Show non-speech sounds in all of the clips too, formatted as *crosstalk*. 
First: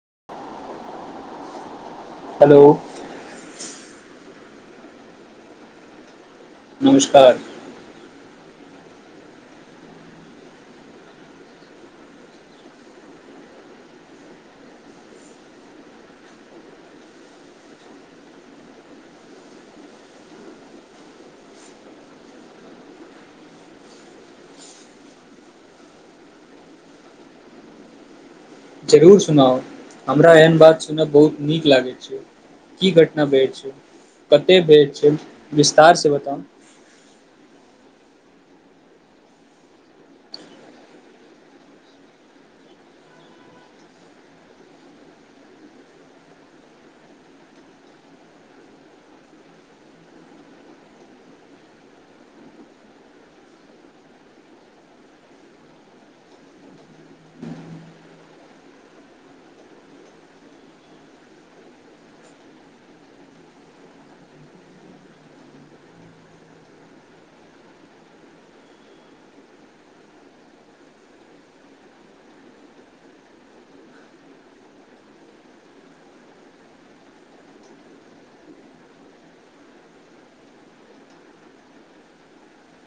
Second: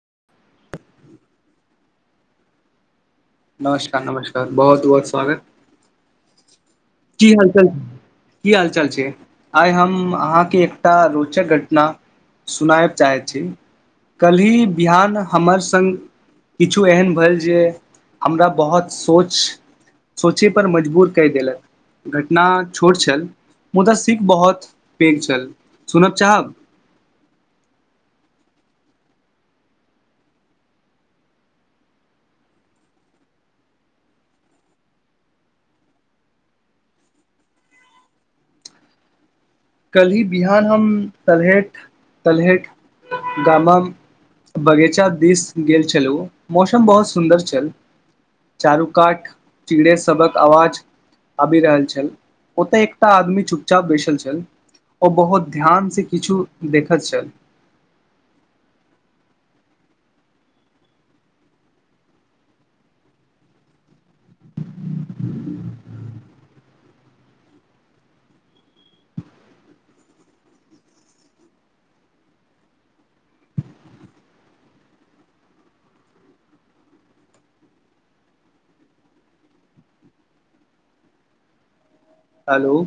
*inaudible* *inaudible* हलो नमस्कार नमस्कार बहुत बहुत स्वागत की नमस्कार हाल चाल की हालचाल छैक आइ हम अहाँके एकटा रोचक घटना सुनाय चाहैत छी कल्हि बिहान हमर सङ्ग किछु एहन भेल जे हमरा बहुत सोच सोचय पर मजबूर कय देलक घटना छोट छल मुदा सिकख बहुत पेघ छल सुनय चाहब जरूर सुनाउ हमरा एहन बात सुनय बहुत नीक लागय छैक की घटना भेल छै कतय भेल छैक विस्तारसँ बताउ कल्हि बिहान हम तलहे तलहेट गामा बगीचा दिस गेल छलहुँ मौसम बहुत सुन्दर छल चारू कात चिड़ै सबक आवाज आबि रहल छल ओतय एकटा आदमी चुपचाप बैसल छल ओ बहुत ध्यान से किछु देखैत छल हलो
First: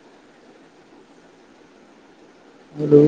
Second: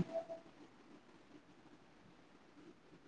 हलो